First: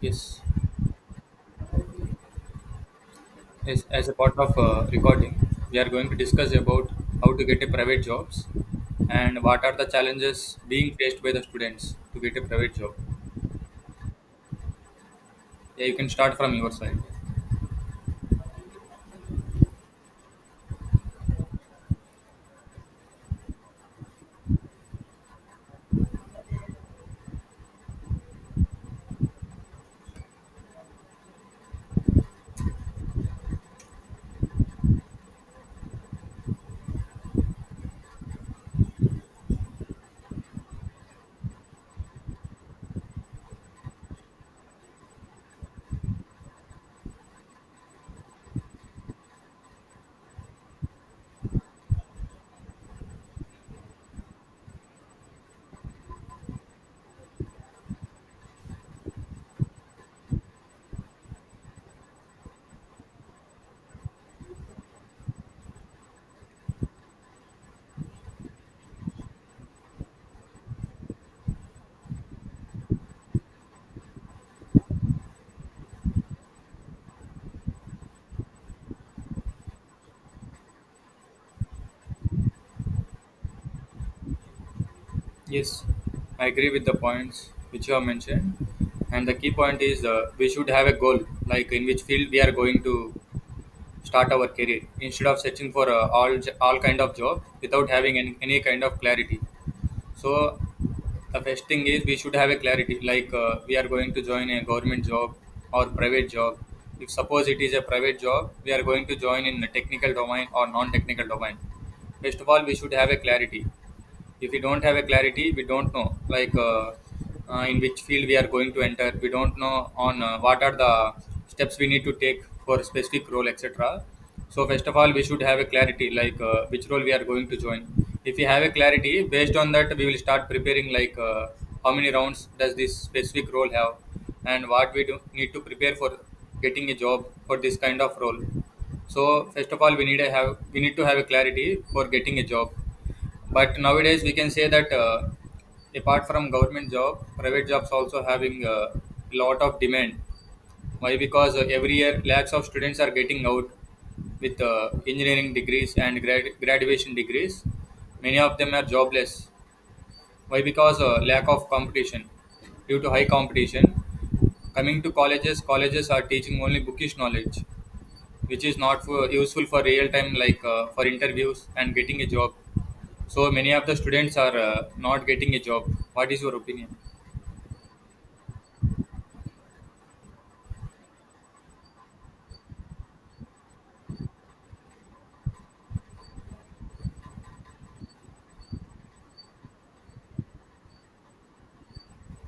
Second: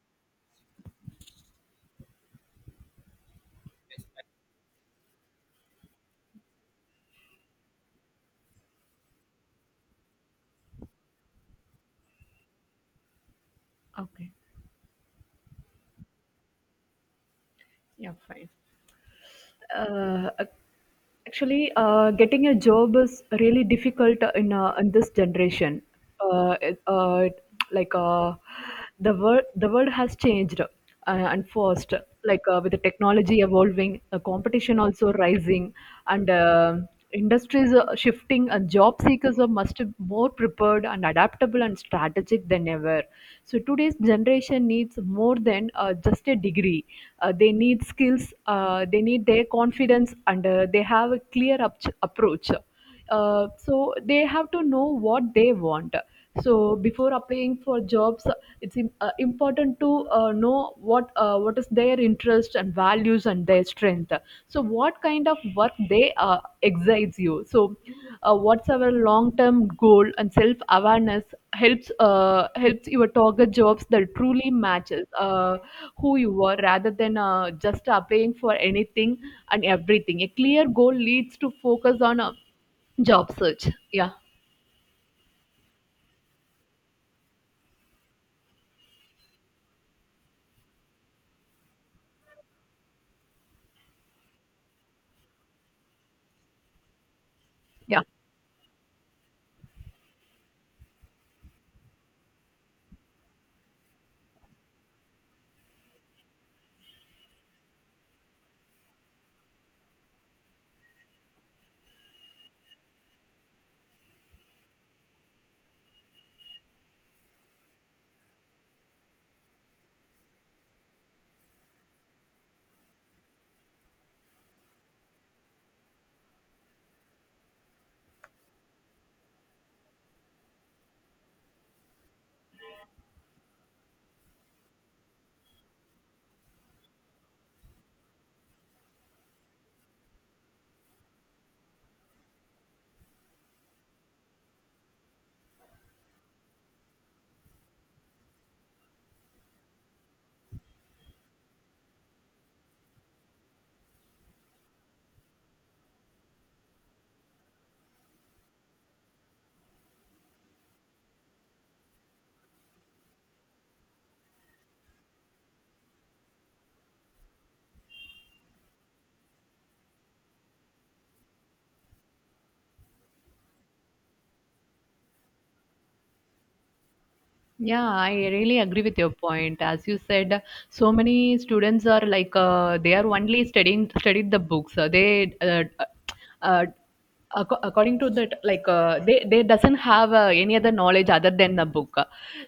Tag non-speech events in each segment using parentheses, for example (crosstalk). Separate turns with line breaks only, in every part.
Yes, yes. As a part of recording, we are going to discuss about how to get a private jobs and what are the challenges being faced by the students to get a private job.
Okay.
Yeah, you can start from your side.
Yeah, fine. Uh, ac- Getting a job is really difficult in this generation. Uh, it- uh, like uh, the world has changed and fast. With the technology evolving, the competition also rising, and. Industries are shifting and job seekers are must more prepared and adaptable and strategic than ever. So today's generation needs more than just a degree. They need skills, they need their confidence, and they have a approach. So they have to know what they want, so before applying for jobs it's important to know what is their interest and values and their strength, so what kind of work they excites you. So what's our long term goal, and self awareness helps your target jobs that truly matches who you are rather than just applying for anything and everything. A clear goal leads to focus on job search. Yeah.
Yes, I agree with the points which you have mentioned. And the key point is, we should have a goal, like in which field we are going to start our career, instead of searching for all kind of job without
Yeah.
having any kind of clarity. So the first thing is we should have a clarity like, we are going to join a government job or private job. If suppose it is a private job, we are going to join in a technical domain or non-technical domain. First of all, we should have a clarity. If we don't have a clarity, we don't know like, in which field we are going to enter. We don't know on what are the steps we need to take for specific role, etc. So first of all, we should have a clarity like, which role we are going to join. If we have a clarity, based on that we will start preparing like, how many rounds does this specific role have and what we do need to prepare for getting a job for this kind of role. So first of all, we need to have a clarity for getting a job. But nowadays we can say that, apart from government job, private jobs also having a lot of demand. Why? Because every year lakhs of students are getting out with engineering degrees and graduation degrees. Many of them are jobless. Why? Because lack of competition due to high competition. Coming to colleges, colleges are teaching only bookish knowledge, which is not for, useful for real time, like, for interviews and getting a job. So many of the students are not getting a job. What is your opinion?
Yeah, I really agree with your point. As you said, so many students are they are only studying studied the books. Uh, uh, According to that, they doesn't have any other knowledge other than the book.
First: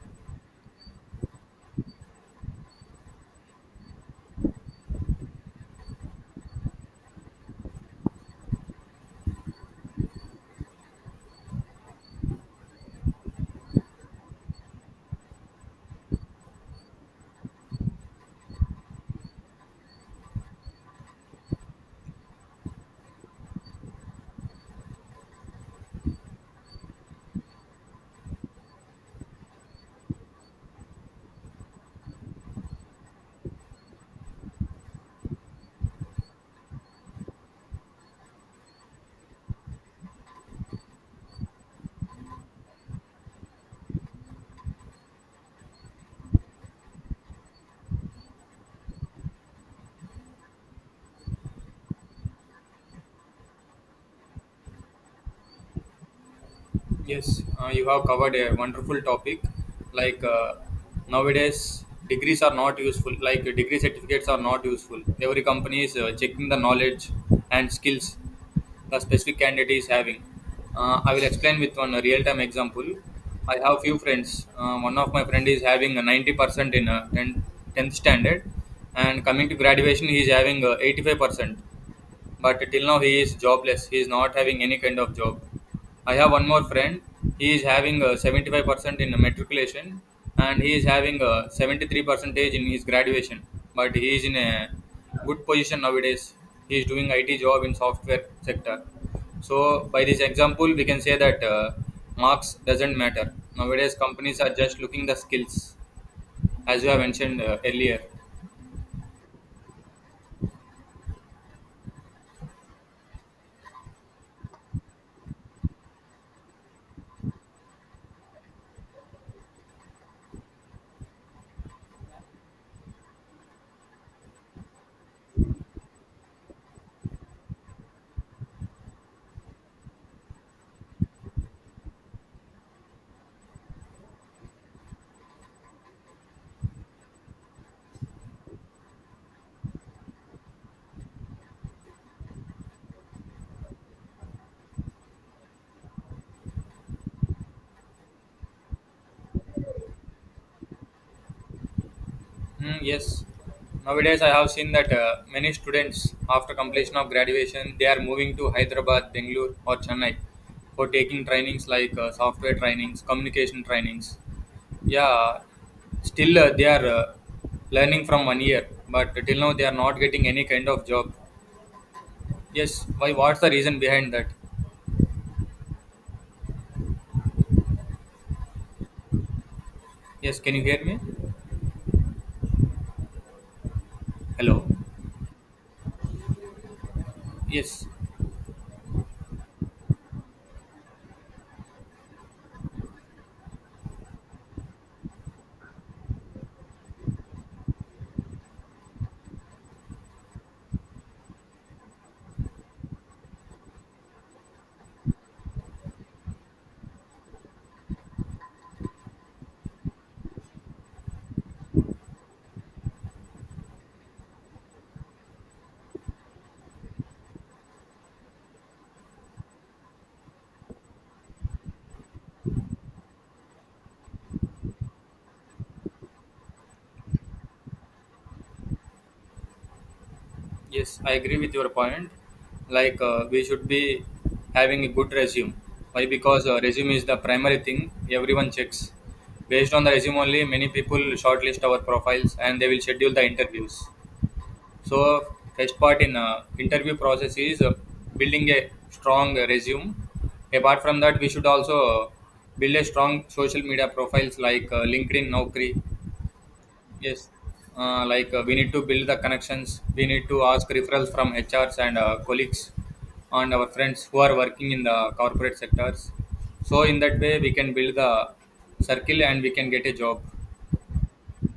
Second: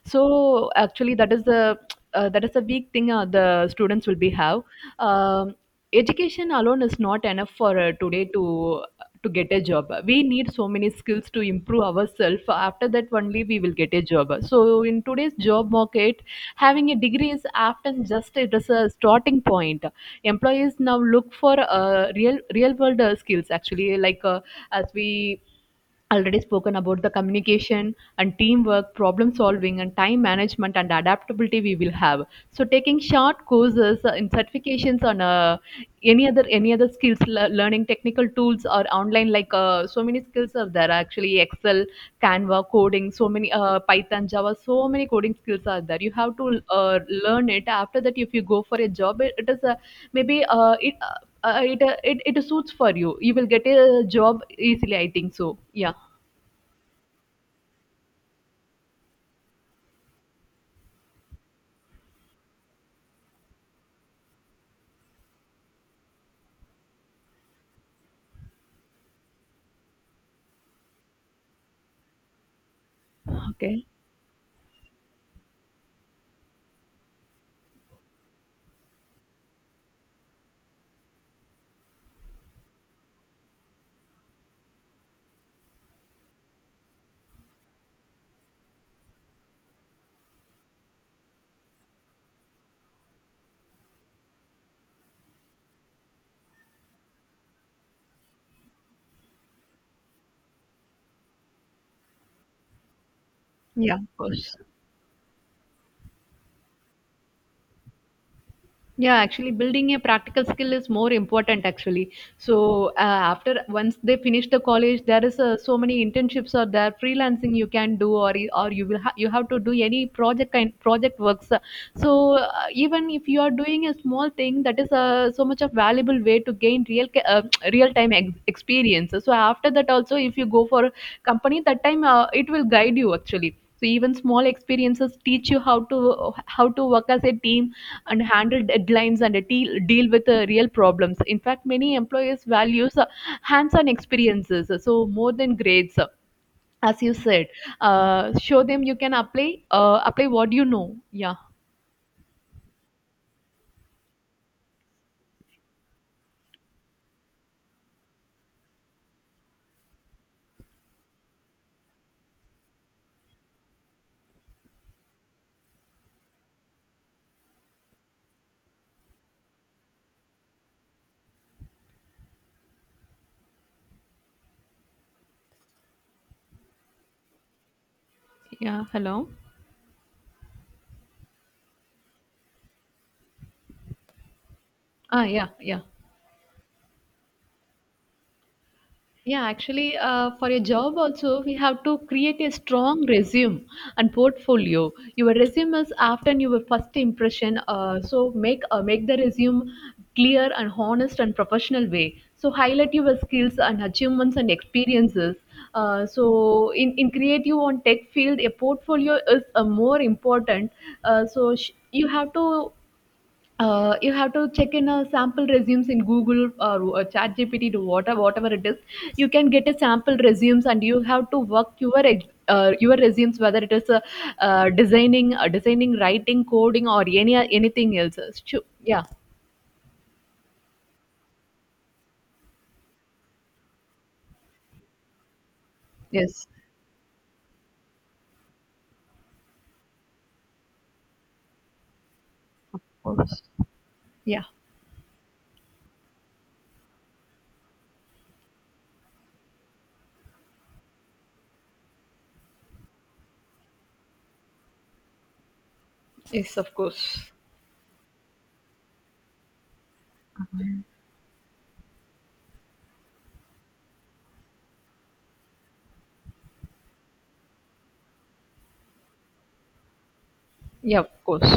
So actually, that is a weak thing the students will be have. Um, Education alone is not enough for today, to get a job we need so many skills to improve ourselves. After that only we will get a job. So in today's job market, having a degree is often just it is a starting point. Employees now look for real world skills actually, as we already spoken about, the communication and teamwork, problem solving, and time management and adaptability we will have. So taking short courses in certifications on any other skills, learning technical tools or online, so many skills are there actually. Excel, Canva, coding, so many Python, Java, so many coding skills are there. You have to learn it. After that, if you go for a job, it is a, maybe it suits for you, you will get a job easily, I think so. Yeah.
Yes, you have covered a wonderful topic. Like, nowadays, degrees are not useful. Like, degree certificates are not useful. Every company is checking the knowledge and skills the specific candidate is having. I will explain with one real-time example. I have
Okay.
few friends. One of my friend is having a 90% in 10, 10th standard, and coming to graduation, he is having 85%. But till now he is jobless, he is not having any kind of job. I have one more friend. He is having 75% in matriculation and he is having 73 percentage in his graduation, but he is in a good position nowadays. He is doing IT job in software sector. So by this example we can say that, marks doesn't matter nowadays.
Yeah, of
Companies are
course.
just looking the skills, as you have mentioned earlier.
Yeah, actually, building a practical skill is more important. Actually, so after once they finish the college, there is so many internships, or there freelancing you can do, or you will you have to do any project works. So even if you are doing a small thing, that is so much of valuable way to gain (tsk) experience. So after that also, if you go for company, that time it will guide you actually. So even small experiences teach you how to work as a team and handle deadlines and deal with real problems. In fact, many employers values hands-on experiences so more than grades, as you said, show them you can apply what you know. Yeah.
Hmm, yes. Nowadays, I have seen that, many students, after completion of graduation, they are moving to Hyderabad, Bangalore, or Chennai for taking trainings like, software trainings, communication trainings. Yeah, still they are learning from 1 year, but till now they are not getting any kind of job. Yes, why? What's the reason behind that?
Yeah, hello.
Yes, can you hear me? Hello.
Ah, yeah, yeah.
Yes.
Yeah, actually, for your job also, we have to create a strong resume and portfolio. Your resume is often your first impression. So make the resume clear and honest and professional way. So highlight your skills and achievements and experiences. So in creative on tech field, a portfolio is more important. You have to you have to check in a sample resumes in Google or GPT, to whatever it is. You can get a sample resumes, and you have to work your your resumes, whether it is designing, writing, coding, or anything else. Yeah.
Yes, I agree with your point. Like, we should be having a good resume. Why? Because
Yes.
resume is the primary thing everyone checks. Based on the resume only, many people shortlist our profiles and they will schedule the interviews.
Yeah.
So first part in interview process is building a strong resume. Apart from that, we should also build a strong social media profiles like, LinkedIn, Naukri.
Yes. Of
Yes,
course.
like, we need to build the connections. We need to ask referrals from HRs and colleagues and our friends who are working in the corporate sectors. So in that way, we can build the circle and we can get a job.
Yeah. Of course.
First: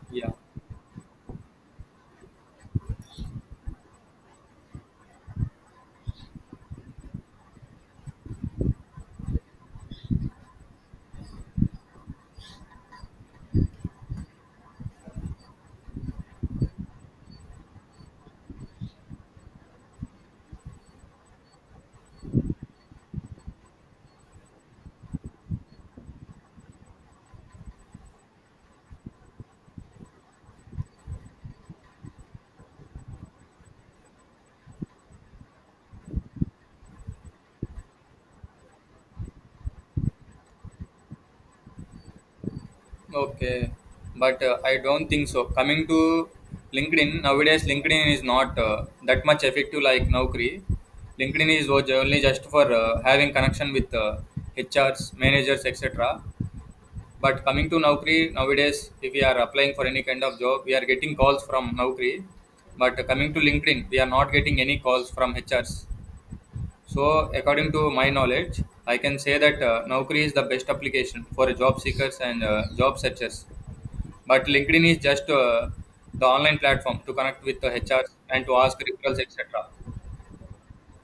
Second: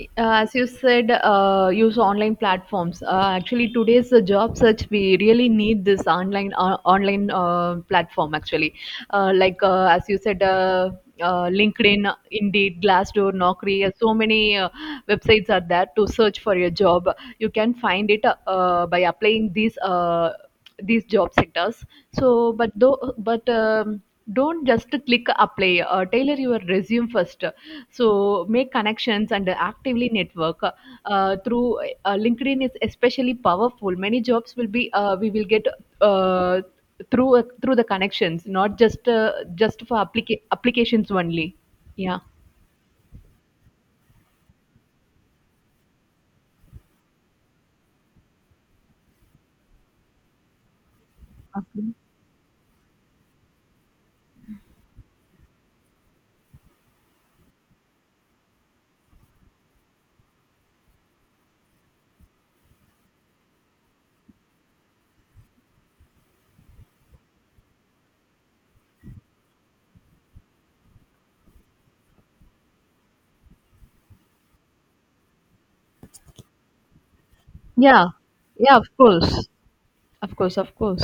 Uh,
Yeah.
as you said, use online platforms. Actually, today's job search, we really need this online platform. Actually, as you said, LinkedIn, Indeed, Glassdoor, Naukri. Uh, so many websites are there to search for your job. You can find it by applying these. These job sectors, so but though but don't just click apply, tailor your resume first. So make connections and actively network through LinkedIn is especially powerful. Many jobs will be we will get uh, through the connections, not just just for applications only. Yeah.
Okay, but I don't think so. Coming to LinkedIn nowadays, LinkedIn is not that much effective like Naukri. LinkedIn is was
Okay.
only just for having connection with HRs, managers, etc. But coming to Naukri nowadays, if we are applying for any kind of job, we are getting calls from Naukri. But coming to LinkedIn, we are not getting any calls from HRs. So according to my knowledge, I can say that, Naukri is the best application for job seekers and job searchers. But LinkedIn is just the online platform to connect with the
Yeah,
HRs and to
yeah,
ask
of
referrals,
course.
etc.
Of course, of course.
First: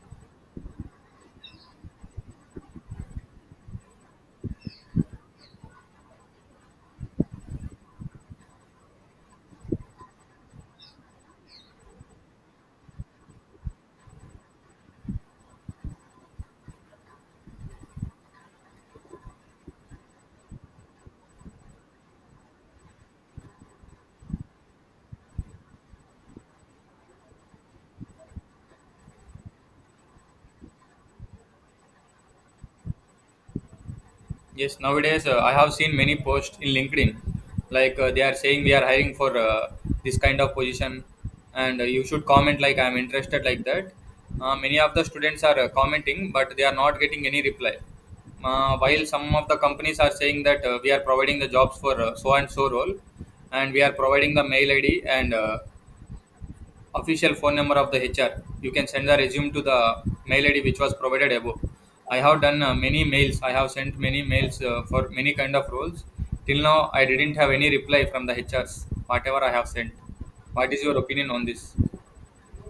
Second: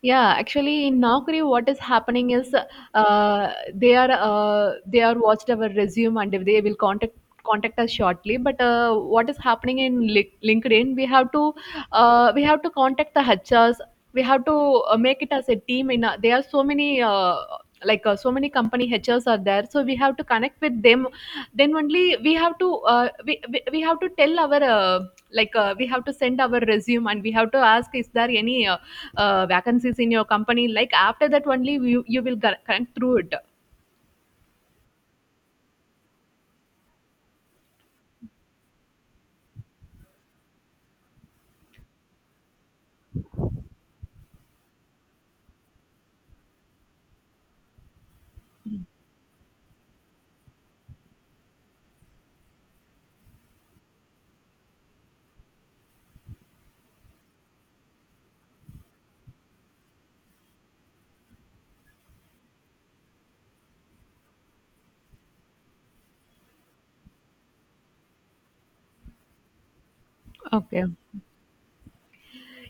Yeah, actually, in Naukri, what is happening is they are watched our resume, and if they will contact us shortly. But what is happening in LinkedIn? We have to contact the HRs. We have to make it as a team. In a, there are so many. So many company HRs are there, so we have to connect with them. Then only we have to we have to tell our we have to send our resume, and we have to ask is there any vacancies in your company, like after that only you will connect through it.
Yes, nowadays I have seen many posts in LinkedIn, like, they are saying we are hiring for this kind of position, and you should comment like I am interested, like that. Many of the students are commenting, but they are not getting any reply. While some of the companies are saying that, we are providing the jobs for so and so role, and we are providing the mail ID and official phone number of the HR. You can send the resume to the mail ID which was provided above. I have done many mails. I have sent many mails for many kind of roles. Till now, I didn't have any reply from the HRs, whatever I have sent. What is
Okay.
your opinion on this?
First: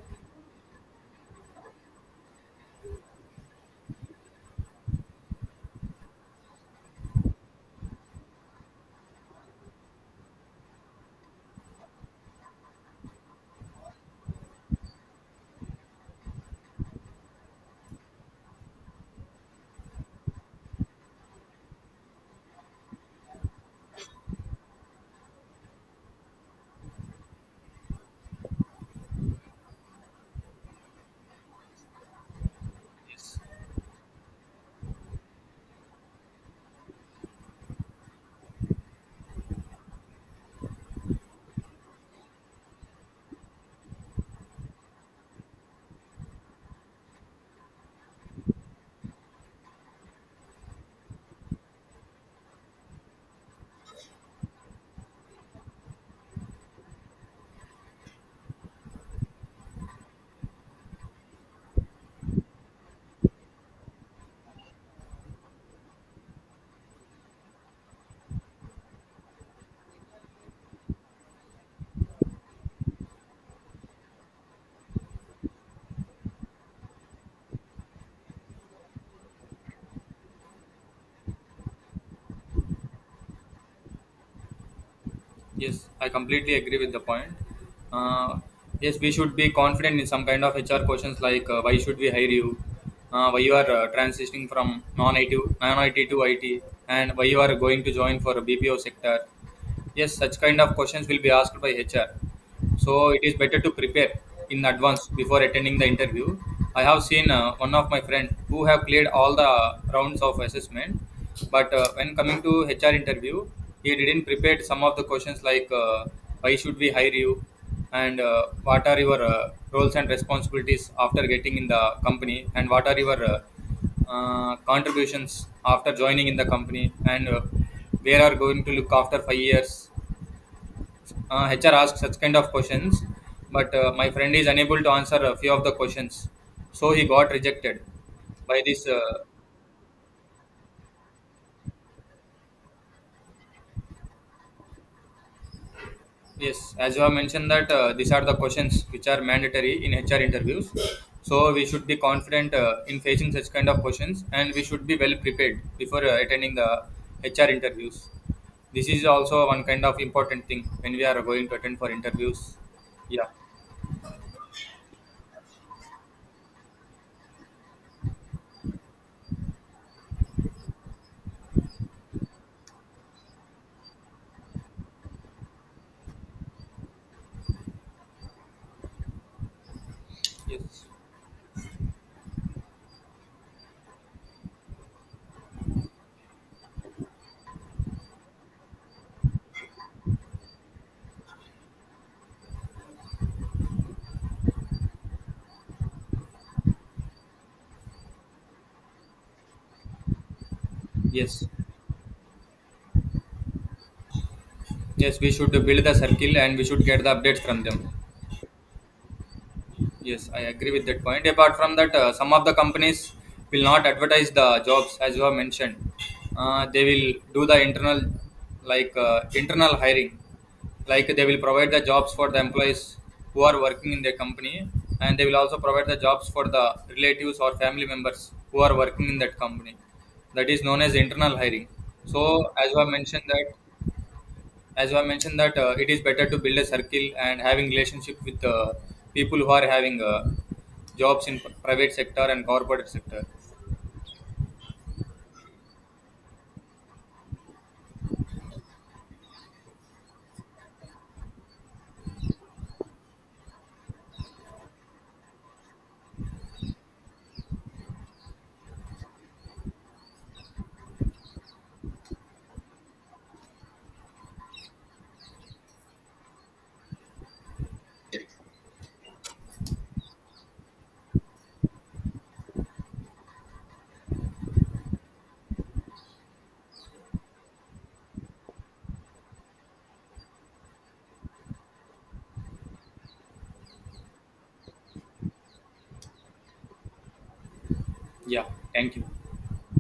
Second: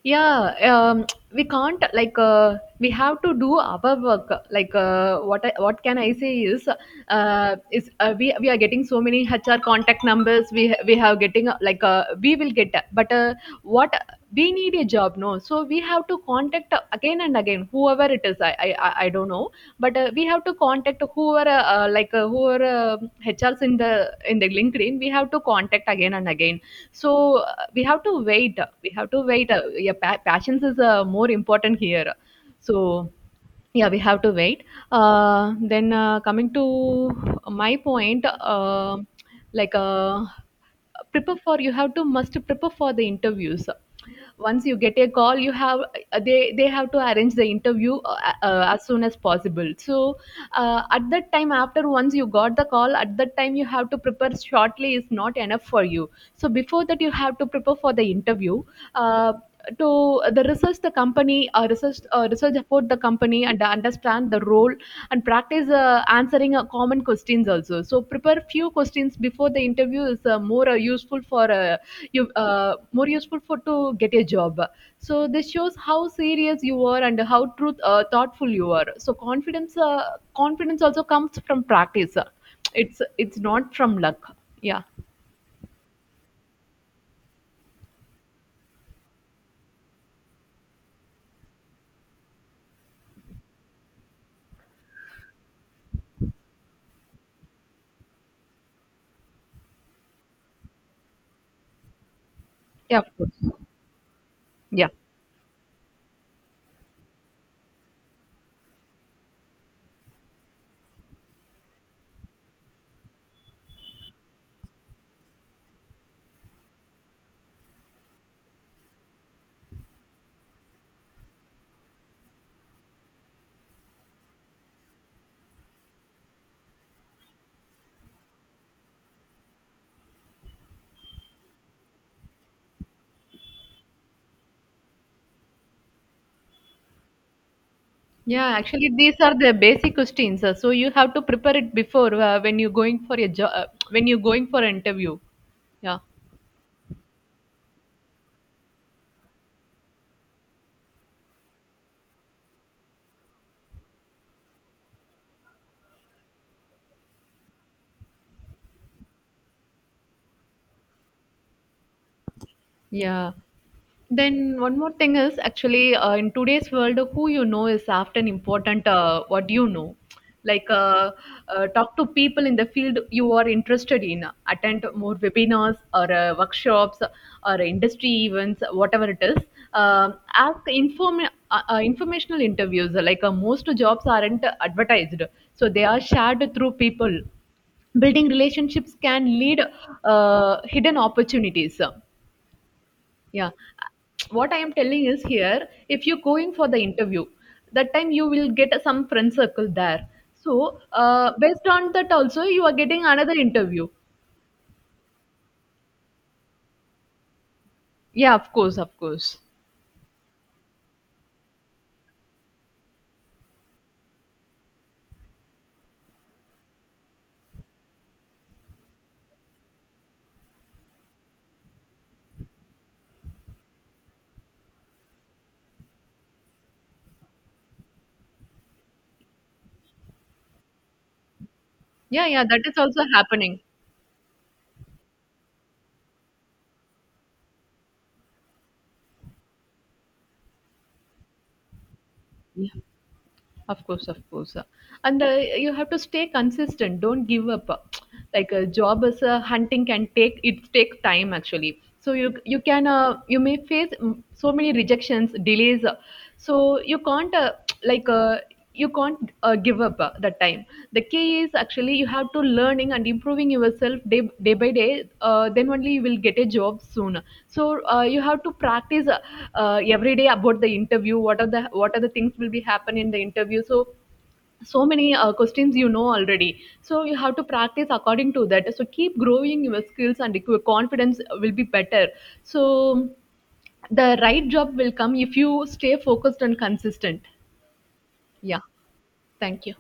yeah um, we can't, we have to do our work, what I, what can I say is, we are getting so many HR contact numbers. We have getting, we will get, but what, we need a job, no, so we have to contact again and again, whoever it is. I don't know, but we have to contact whoever HRs in the LinkedIn we have to contact again and again. So we have to wait, we have to wait, yeah, patience is more important here. So yeah, we have to wait. Then Coming to my point, like uh, prepare for, you have to must prepare for the interviews. Once you get a call, you have they have to arrange the interview as soon as possible. So at that time, after once you got the call, at that time you have to prepare shortly is not enough for you. So before that, you have to prepare for the interview. uh, to the research the company, research about the company and understand the role, and practice answering common questions also. So prepare few questions before the interview is more useful for you more useful for to get a job. So this shows how serious you are, and how truth thoughtful you are. So confidence also comes from practice. It's not from luck. Yeah.
Yes, I completely agree with the point. Uh, yes, we should be confident in some kind of HR questions like, why should we hire you, why you are transitioning from non-IT to IT, and why you are going to join for a BPO sector. Yes, such kind of questions will be asked by HR, so
Yeah, of
it is better
course.
to prepare in
Yeah.
advance before attending the interview. I have seen one of my friend who have cleared all the rounds of assessment, but when coming to HR interview, he didn't prepare some of the questions like, why should we hire you and what are your roles and responsibilities after getting in the company, and what are your contributions after joining in the company, and where are going to look after 5 years. Uh, HR asks such kind of questions, but my friend is unable to answer a few of the questions, so he got rejected
Yeah,
by this.
actually, these are the basic questions. Uh, so you have to prepare it before when you're going for a job, when you're going for an interview. Yeah.
Yes, as you have mentioned that, these are the questions which are mandatory in HR interviews, so we should be confident in facing such kind of questions, and we should be well prepared before attending the HR interviews. This is also one kind of important thing when we are going to attend for interviews. Yeah.
Yeah. Then one more thing is actually in today's world, who you know is often important. What you know, like uh, talk to people in the field you are interested in, attend more webinars or workshops or industry events, whatever it is. Ask
Yes.
informational interviews. Most jobs aren't advertised, so they are shared through people. Building relationships can lead hidden opportunities. Yeah. What I am telling is here, if you're going for the interview, that time you will get some friend circle there. So,
Yes.
based on that also, you are getting another interview.
Yes, we should build the circle and we should get the updates from them.
Yeah, of course, of course.
Yes, I agree with that point. Apart from that, some of the companies will not advertise the jobs as you have mentioned. They will do the internal, like, internal hiring, like they will provide the jobs for the employees who are working in their company, and they will also provide the jobs for the relatives or family members who are working in that company. That is known as internal hiring.
Yeah, yeah,
So,
that
as
is
you have
also
mentioned that,
happening.
as I mentioned that, it is better to build a circle and having relationship with people who are having jobs in private sector and
Yeah,
corporate sector.
of course, of course. And you have to stay consistent. Don't give up. Like a job as a hunting can take, it takes time actually. So you can you may face so many rejections, delays. So you can't like uh, you can't give up that time. The key is actually you have to learning and improving yourself day by day. Then only you will get a job soon. So you have to practice, every day about the interview, what are the things will be happen in the interview. So so many questions you know already, so you have to practice according to that. So keep growing your skills, and your confidence will be better. So the right job will come if you stay focused and consistent.
Yeah,
Yeah.
thank you.
Thank you.